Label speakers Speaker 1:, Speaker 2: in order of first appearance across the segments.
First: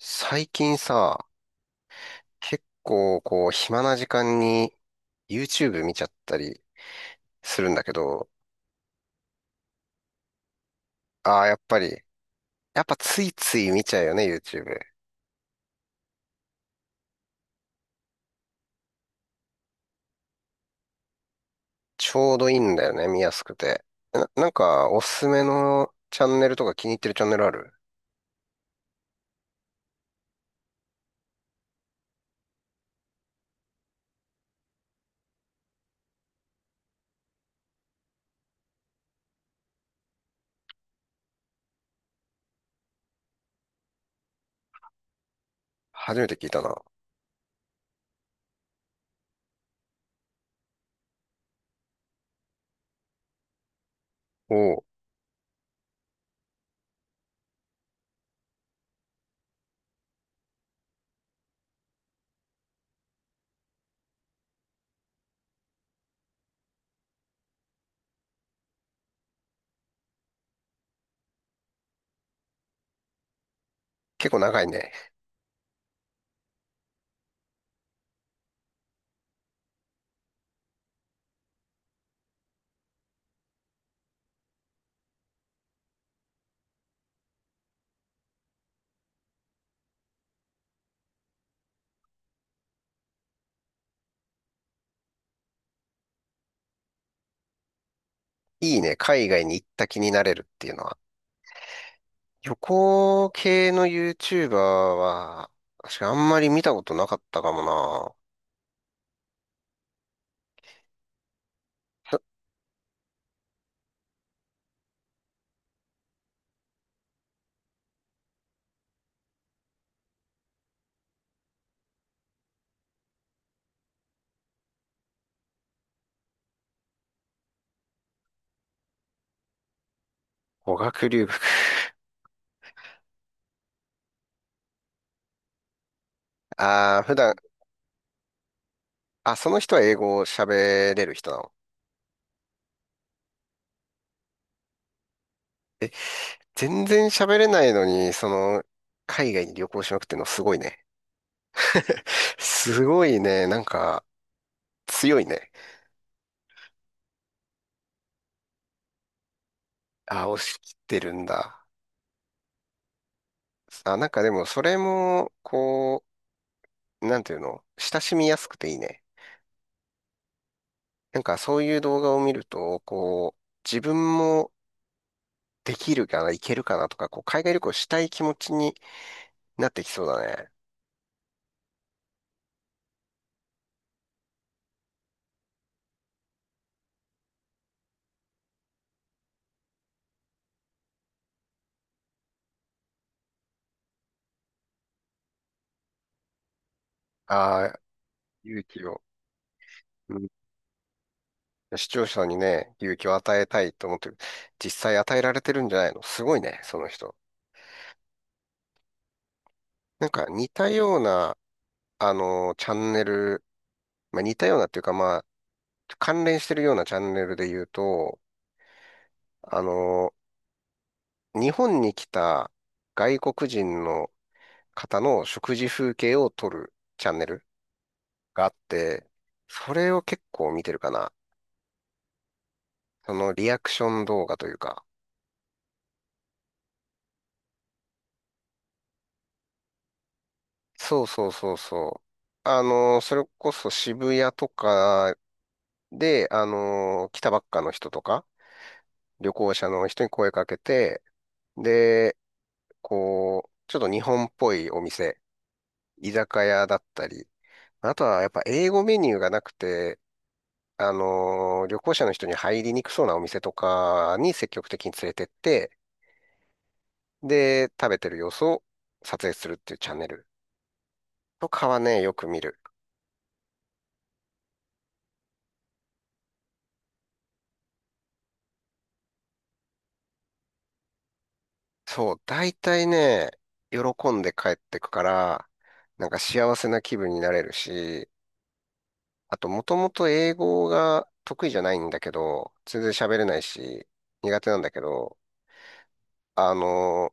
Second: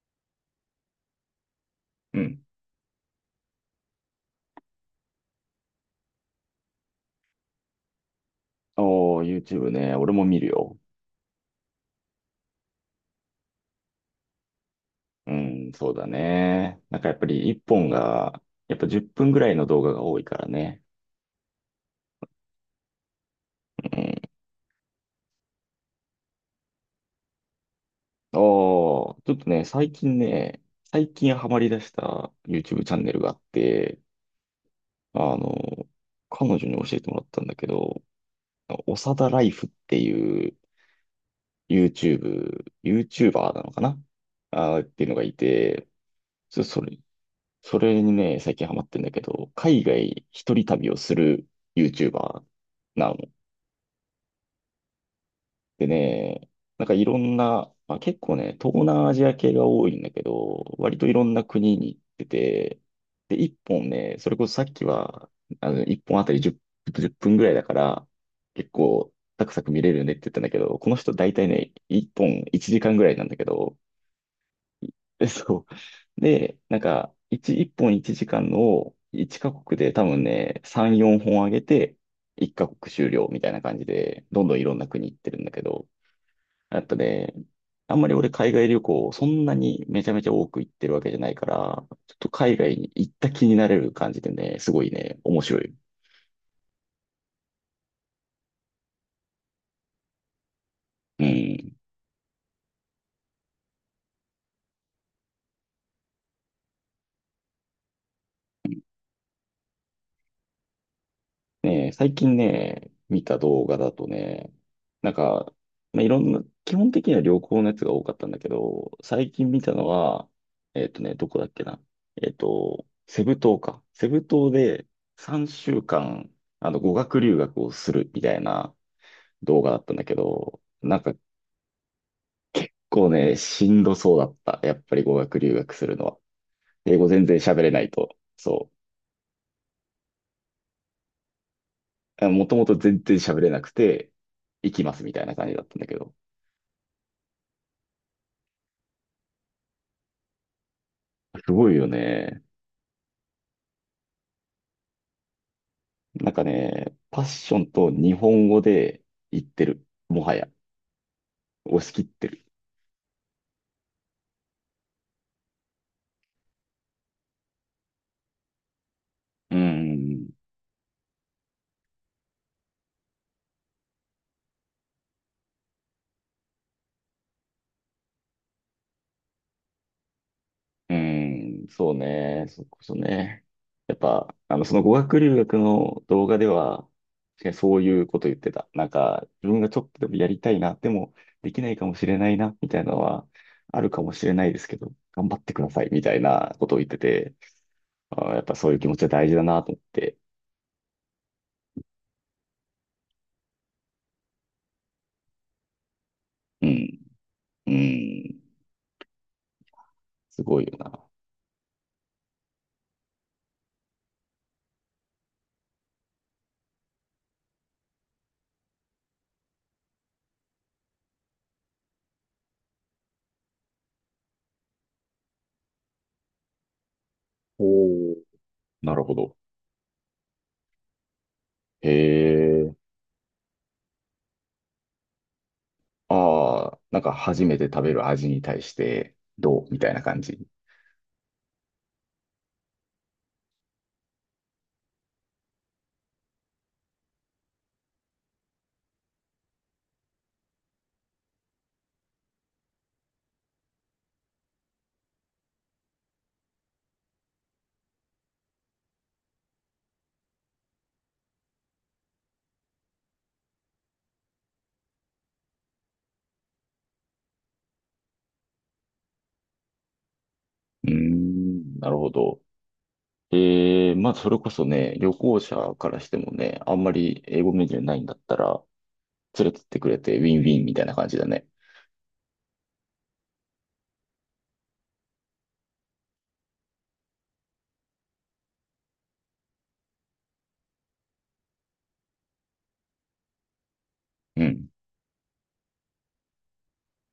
Speaker 1: 最近さ、
Speaker 2: うん。
Speaker 1: 結構こう暇な時間に YouTube 見ちゃったりするんだけど、
Speaker 2: おー、YouTube ね。俺も見るよ。
Speaker 1: ああ、やっぱり、やっぱついつい見ちゃうよね、YouTube。
Speaker 2: うん、そうだね。なんかやっぱり一本が、やっぱ10分ぐらいの動画が多いからね。
Speaker 1: ちょうどいいんだよね、見やすくて。
Speaker 2: うん。
Speaker 1: なんかおすすめのチャンネルとか気に入ってるチャンネルある？
Speaker 2: おー、ちょっとね、最近ハマり出した YouTube チャンネルがあって、あの、彼女に教えてもらったんだけど、おさだライフっていう YouTuber なのかなっていうのがいて、
Speaker 1: 初めて聞いた
Speaker 2: そ、そ
Speaker 1: な。
Speaker 2: れ、それにね、最近ハマってんだけど、海外一人旅をする YouTuber なの。
Speaker 1: おお、
Speaker 2: でね、なんかいろんな、まあ、結構ね、東南アジア系が多いんだけど、割といろんな国に行ってて、で、一本ね、それこそさっきは、一本あたり10分ぐらいだから、結構、サクサク見れるねって言ったんだけど、この人大体ね、一本1時間ぐらいなんだけど、
Speaker 1: 結構長いね。
Speaker 2: そう。で、なんか、1、一本1時間のを1カ国で多分ね、3、4本上げて、1カ国終了みたいな感じで、どんどんいろんな国行ってるんだけど、やっぱね、あんまり俺海外旅行、そんなにめちゃめちゃ多く行ってるわけじゃないから、ちょっと海外に行った気になれる感じでね、すごいね、面白い。
Speaker 1: いいね、海外に行った気になれるっていうのは。
Speaker 2: うん。
Speaker 1: 旅行系の YouTuber は、確かあんまり見たことなかったかもな。
Speaker 2: ねえ、最近ね、見た動画だとね、なんか、まあ、いろんな、基本的には旅行のやつが多かったんだけど、最近見たのは、どこだっけな。セブ島か。セブ島で3週間、語学留学をするみたいな動画だったんだけど、
Speaker 1: 語
Speaker 2: なん
Speaker 1: 学
Speaker 2: か
Speaker 1: 留学。
Speaker 2: 結構ね、しんどそうだった。やっぱり語学留学するのは。英
Speaker 1: ああ、
Speaker 2: 語
Speaker 1: 普
Speaker 2: 全
Speaker 1: 段
Speaker 2: 然喋れないと。そ
Speaker 1: あ、その人は英語を喋れる人なの？
Speaker 2: う。もともと全然喋れなくて、行きますみたいな感じだったんだ
Speaker 1: え、
Speaker 2: けど。
Speaker 1: 全然喋れないのに、その、海外に旅行しまくってんのすごいね。
Speaker 2: すごいよ ね。
Speaker 1: すごいね。なんか、強いね。
Speaker 2: なんかね、パッションと日本語で言ってる。も
Speaker 1: あ、
Speaker 2: は
Speaker 1: 押
Speaker 2: や。
Speaker 1: し切ってるんだ。
Speaker 2: 押し切ってる。
Speaker 1: あ、なんかでも、それも、こう、なんていうの、親しみやすくていいね。
Speaker 2: うん。
Speaker 1: なんか、そういう動画を見ると、こう、自分もできるかな、いけるかなとか、こう、海外旅行したい気持ちになってきそうだね。
Speaker 2: うん。そうね。そこそね。やっぱ、その語学留学の動画では、確かにそういうこと言ってた。なんか、自分がちょっとでもやりたいな、でもできないかもしれないな、みたいなのは、あるかもしれないですけど、頑張ってください、みたいなことを言ってて、
Speaker 1: ああ、
Speaker 2: あー、やっぱ
Speaker 1: 勇
Speaker 2: そういう
Speaker 1: 気
Speaker 2: 気持
Speaker 1: を。
Speaker 2: ちは大事だなと思って。
Speaker 1: 視聴者にね、勇気を与えたいと思ってる。実際与えられてるんじゃないの、すごいね、
Speaker 2: う
Speaker 1: その
Speaker 2: ん。
Speaker 1: 人。
Speaker 2: うん。
Speaker 1: なんか
Speaker 2: す
Speaker 1: 似
Speaker 2: ごい
Speaker 1: た
Speaker 2: よ
Speaker 1: よう
Speaker 2: な。
Speaker 1: な、チャンネル、まあ、似たようなっていうか、まあ、関連してるようなチャンネルで言うと、あの、日本に来た外国人の方の食事風景を撮るチャンネル
Speaker 2: おー
Speaker 1: があっ
Speaker 2: なる
Speaker 1: て、
Speaker 2: ほど。
Speaker 1: それを結構見てるかな。
Speaker 2: へえ。
Speaker 1: そのリアクション動画というか。
Speaker 2: ああ、なんか初めて食べる味に対してどうみたいな感じ。
Speaker 1: そうそうそうそう。それこそ渋谷とかで、来たばっかの人とか、旅行者の人に声かけて、で、こう、ちょっと日本っぽいお店、居酒屋だったり、あとはやっぱ英語メニューがなくて、旅行者の人に入りにくそうなお店とかに積極的に連れてって、で、食べてる様子を撮影するっていうチャンネル
Speaker 2: うー
Speaker 1: とかは
Speaker 2: ん、なる
Speaker 1: ね、
Speaker 2: ほ
Speaker 1: よく見
Speaker 2: ど。
Speaker 1: る。
Speaker 2: ええ、まあ、それこそね、旅行者からしてもね、あんまり英語メニューないんだったら、連れてってくれてウィンウィンみたいな感じだね。
Speaker 1: そう、大体ね、喜んで帰ってくから、なんか幸せな気分になれるし、あと、もともと英語が得意じゃないんだけど、全然喋れないし、苦
Speaker 2: う
Speaker 1: 手なんだ
Speaker 2: ん。
Speaker 1: けど、あの、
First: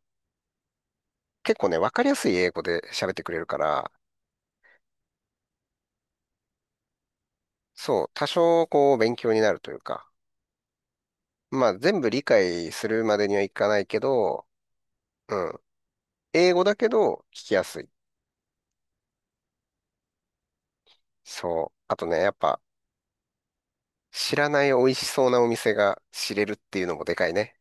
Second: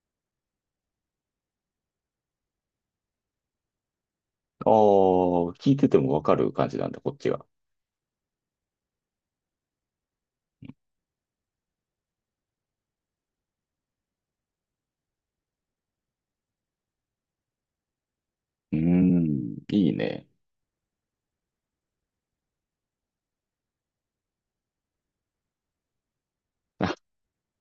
Speaker 1: 結構ね、わかりやすい英語で喋ってくれるから、
Speaker 2: ああ、聞いててもわかる感じなんだ、こっちは。
Speaker 1: そう、多少こう勉強になるというか、まあ全部理解するまでにはいかないけど、うん、英語だけど聞きやすい。
Speaker 2: うーん、いいね。
Speaker 1: そう。あとね、やっぱ知らない美味しそうなお店が知れるっていうの
Speaker 2: あ、
Speaker 1: もでかいね。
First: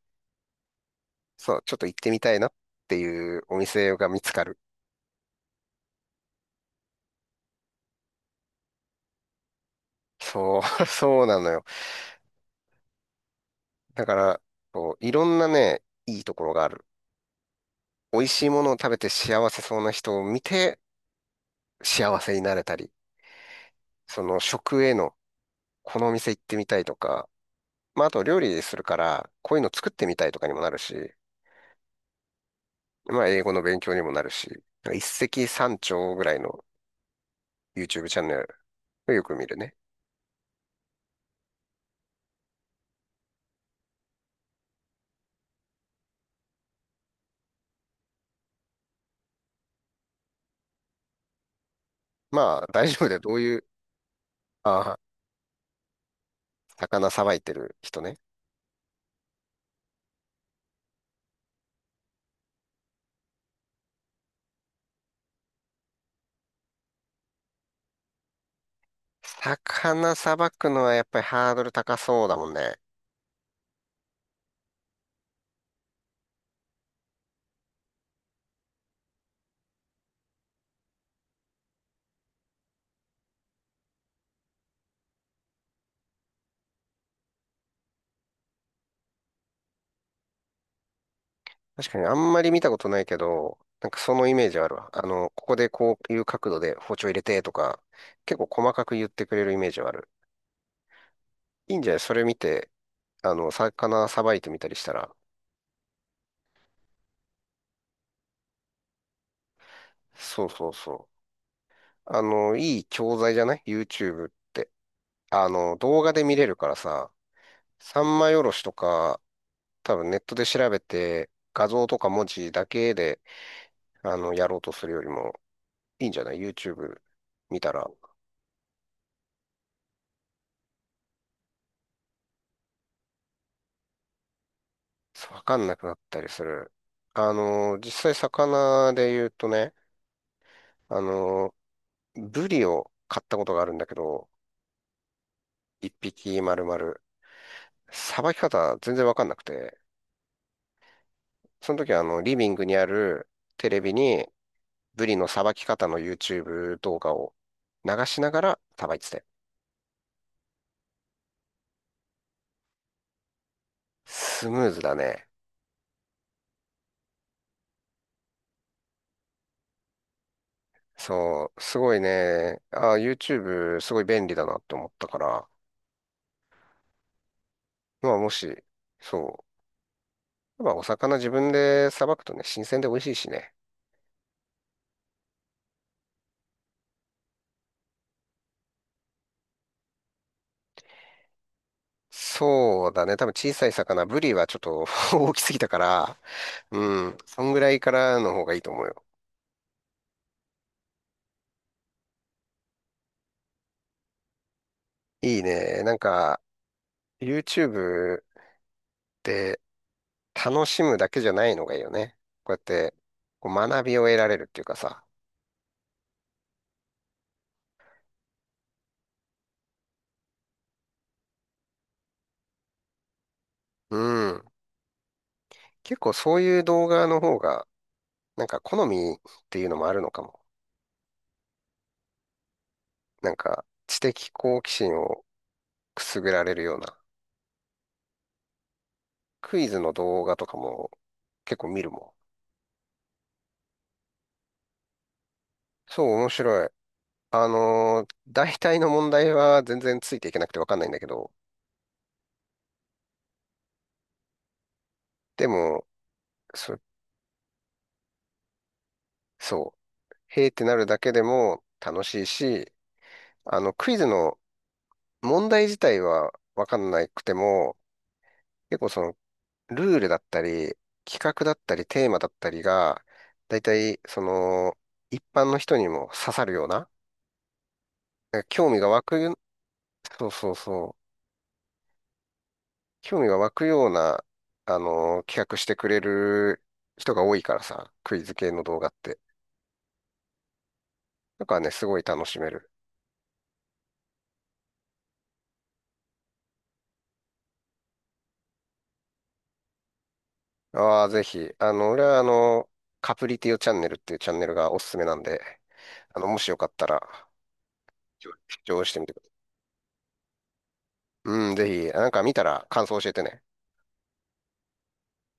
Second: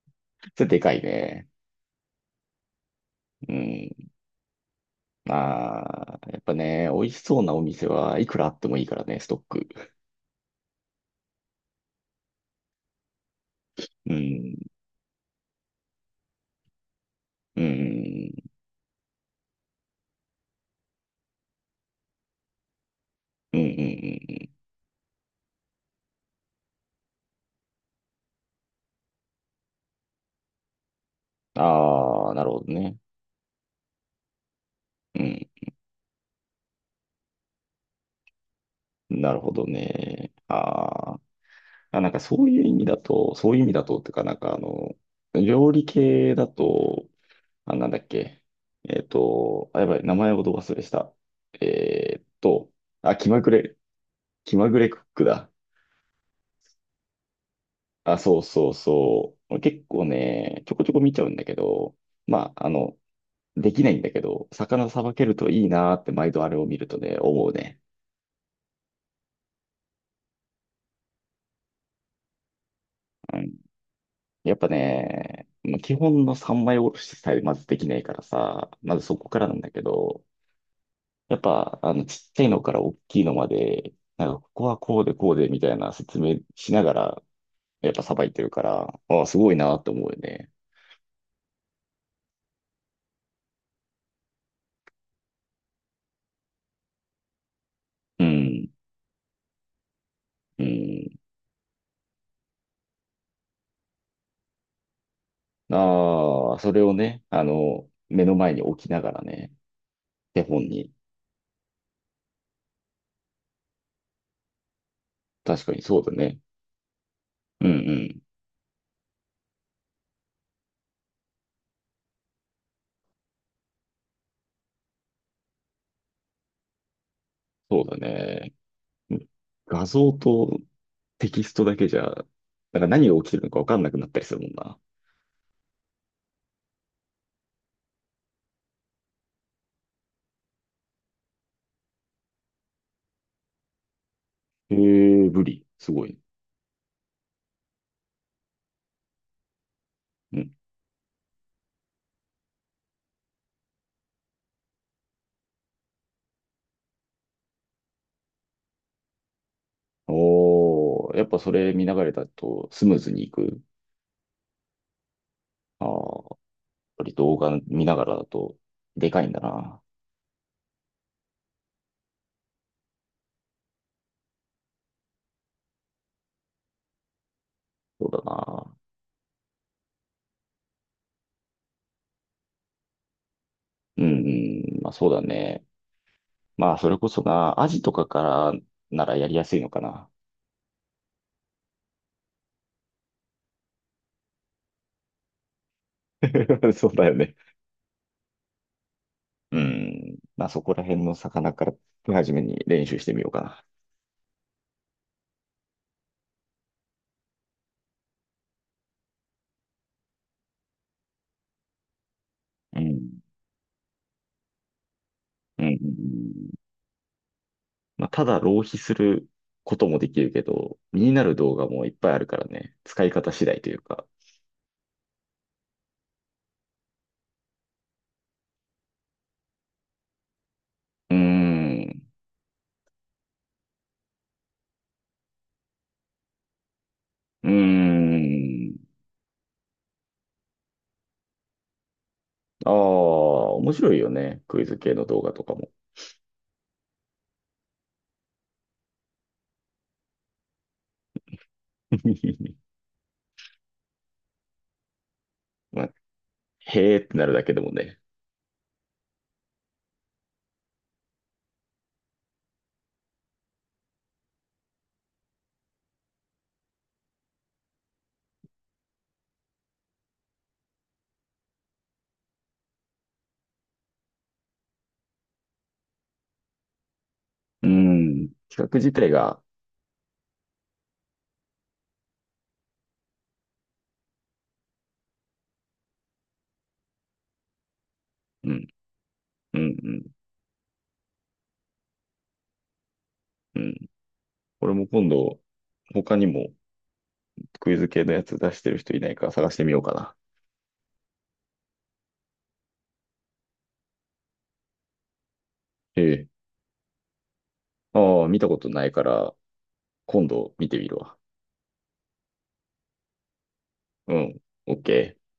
Speaker 2: それでかいね。
Speaker 1: そう、ちょっと行ってみたいなっていう
Speaker 2: う
Speaker 1: お
Speaker 2: ん。
Speaker 1: 店が見つかる。
Speaker 2: ああ、やっぱね、美味しそうなお店はいくらあってもいいからね、ストック。
Speaker 1: そう、そうなのよ。だ
Speaker 2: う
Speaker 1: から、
Speaker 2: ん。
Speaker 1: こういろんなね、いいところがある。
Speaker 2: う
Speaker 1: 美味
Speaker 2: ん。
Speaker 1: しいものを食べて幸せそうな人を見て幸せになれたり、
Speaker 2: うん。うん。
Speaker 1: その
Speaker 2: うん
Speaker 1: 食への、このお店行ってみたいとか、まああと料理するから、こういうの作ってみたいとかにもなるし、
Speaker 2: ああー、なるほどね。
Speaker 1: まあ英語の勉強にもなるし、一
Speaker 2: う
Speaker 1: 石
Speaker 2: ん。
Speaker 1: 三鳥ぐらいの YouTube チャンネルをよ
Speaker 2: な
Speaker 1: く
Speaker 2: る
Speaker 1: 見
Speaker 2: ほ
Speaker 1: る
Speaker 2: ど
Speaker 1: ね。
Speaker 2: ね。あーあ、なんかそういう意味だと、そういう意味だと、っていうか、なんかあの、料理系だと、あ、なんだっけ。あ、やばい、名前をど忘れした。えーっ
Speaker 1: まあ
Speaker 2: と、
Speaker 1: 大丈夫だ
Speaker 2: あ、
Speaker 1: よ。どういう、
Speaker 2: 気まぐ
Speaker 1: あ
Speaker 2: れク
Speaker 1: あ、
Speaker 2: ックだ。
Speaker 1: 魚さばいてる人ね。
Speaker 2: あ、そうそうそう。結構ね、ちょこちょこ見ちゃうんだけど、まあ、できないんだけど、魚さばけるといいなーって毎度あれを見るとね、思うね。
Speaker 1: 魚さばくのはやっぱりハードル高そうだもんね。
Speaker 2: うん。やっぱね、まあ基本の三枚おろしさえまずできないからさ、まずそこからなんだけど、やっぱ、ちっちゃいのから大きいのまで、なんか、ここはこうでこうでみたいな説明しながら、やっぱさばいてるから、ああ、すごいなーって思うよね。
Speaker 1: 確かにあんまり見たことないけど、なんかそのイメージあるわ。あの、ここでこういう角度で包丁入れてとか、
Speaker 2: う
Speaker 1: 結構
Speaker 2: ん。
Speaker 1: 細かく言ってくれるイメージはある。
Speaker 2: うん。
Speaker 1: いいんじゃないそれ見て、魚さばいてみたりしたら。
Speaker 2: ああ、それをね、目の前に置きながらね、手
Speaker 1: そう
Speaker 2: 本
Speaker 1: そう
Speaker 2: に。
Speaker 1: そう。いい教材じゃない？ YouTube って。
Speaker 2: 確かにそ
Speaker 1: 動
Speaker 2: う
Speaker 1: 画
Speaker 2: だ
Speaker 1: で見
Speaker 2: ね。
Speaker 1: れるからさ、
Speaker 2: うんう
Speaker 1: 三
Speaker 2: ん。
Speaker 1: 枚おろしとか、多分ネットで調べて、画像とか文字だけで、やろうとするよりも、いいんじゃない？ YouTube 見た
Speaker 2: そう
Speaker 1: ら。
Speaker 2: だね。画像とテキストだけじゃ、なんか何が起きてるのかわかんなくなったりするもんな。
Speaker 1: そうわかんなくなったりする。実際魚で言うとね、あの、ブリを買ったことがあるんだけど、
Speaker 2: へえ、ブリ。
Speaker 1: 一
Speaker 2: すごい。
Speaker 1: 匹丸々、さばき方全然わかんなくて、
Speaker 2: うん。
Speaker 1: その時はあの、リビングにあるテレビにブリのさばき方の YouTube 動画を流しながらさばいてて。
Speaker 2: おー、やっぱそれ見ながらだとスムーズにいく。
Speaker 1: スムーズだね。
Speaker 2: ああ、やっぱり動画見ながらだとでかいんだな。
Speaker 1: そう、すごいね。あ、YouTube すごい便利だなって思ったから、
Speaker 2: そ
Speaker 1: ま
Speaker 2: う
Speaker 1: あ
Speaker 2: だ
Speaker 1: もし、
Speaker 2: な。
Speaker 1: そう、まあ、お魚自分でさばくとね、新鮮で美味しいしね。
Speaker 2: うんうん。まあそうだね。まあ、それこそな、アジとかからならやりやすいのかな。
Speaker 1: そうだね。多分小さい魚、ブリはちょっと 大きすぎたから、
Speaker 2: そう
Speaker 1: う
Speaker 2: だよ
Speaker 1: ん、
Speaker 2: ね。
Speaker 1: そんぐらいからの方がいいと思うよ。
Speaker 2: うん。まあ、そこら辺の魚から手始めに練習してみようか
Speaker 1: いいね。なんか、YouTube で楽しむだけじゃないのがいいよね。こうやっ
Speaker 2: な。う
Speaker 1: て、
Speaker 2: ん。
Speaker 1: こう学びを得られるっていうかさ。
Speaker 2: うん。うんうんまあ、ただ浪費することもできるけど、身になる動画もいっぱいあるからね。使い方次第という
Speaker 1: う
Speaker 2: か。
Speaker 1: ん。結構そういう動画の方が、なんか好みっていうのもあるのかも。
Speaker 2: うーん。
Speaker 1: なんか、知的好奇心をくすぐられるような。
Speaker 2: うーん。
Speaker 1: クイズの動画とかも結構見るも
Speaker 2: ああ、面白いよね。クイズ系の動画とか
Speaker 1: ん。
Speaker 2: も。
Speaker 1: そう、面白い。大体の問題は全然ついていけなくてわかんないんだけど、で
Speaker 2: ま
Speaker 1: も、
Speaker 2: あ、
Speaker 1: そ、
Speaker 2: へーってなるだけでもね。
Speaker 1: そう、へーってなるだけでも楽しいし、クイズの問題自体はわかんなくても、結構その、ルールだったり、企画だったり、テーマだったりが、大体、その、一般の人にも刺さるような、
Speaker 2: うん。企
Speaker 1: 興味
Speaker 2: 画
Speaker 1: が
Speaker 2: 自
Speaker 1: 湧
Speaker 2: 体
Speaker 1: く、
Speaker 2: が、
Speaker 1: そうそうそう。興味が湧くような、企画してくれる人が多いからさ、クイズ
Speaker 2: う
Speaker 1: 系の
Speaker 2: ん、
Speaker 1: 動画って。
Speaker 2: うん、うん。
Speaker 1: だからね、すごい楽しめる。
Speaker 2: うん。俺も今度、他にもクイズ系のやつ出してる人いないか探してみようかな。
Speaker 1: ああ、ぜひ。あの、俺はあの、カプリティオチャンネルっていうチャンネルがおすすめなんで、
Speaker 2: ええ。
Speaker 1: もしよかったら、
Speaker 2: ああ、見た
Speaker 1: 視
Speaker 2: こと
Speaker 1: 聴
Speaker 2: な
Speaker 1: し
Speaker 2: い
Speaker 1: て
Speaker 2: か
Speaker 1: みてください。
Speaker 2: ら、今度見てみるわ。
Speaker 1: うん、ぜひ、なんか見たら感想教えてね。
Speaker 2: うん。オッケー。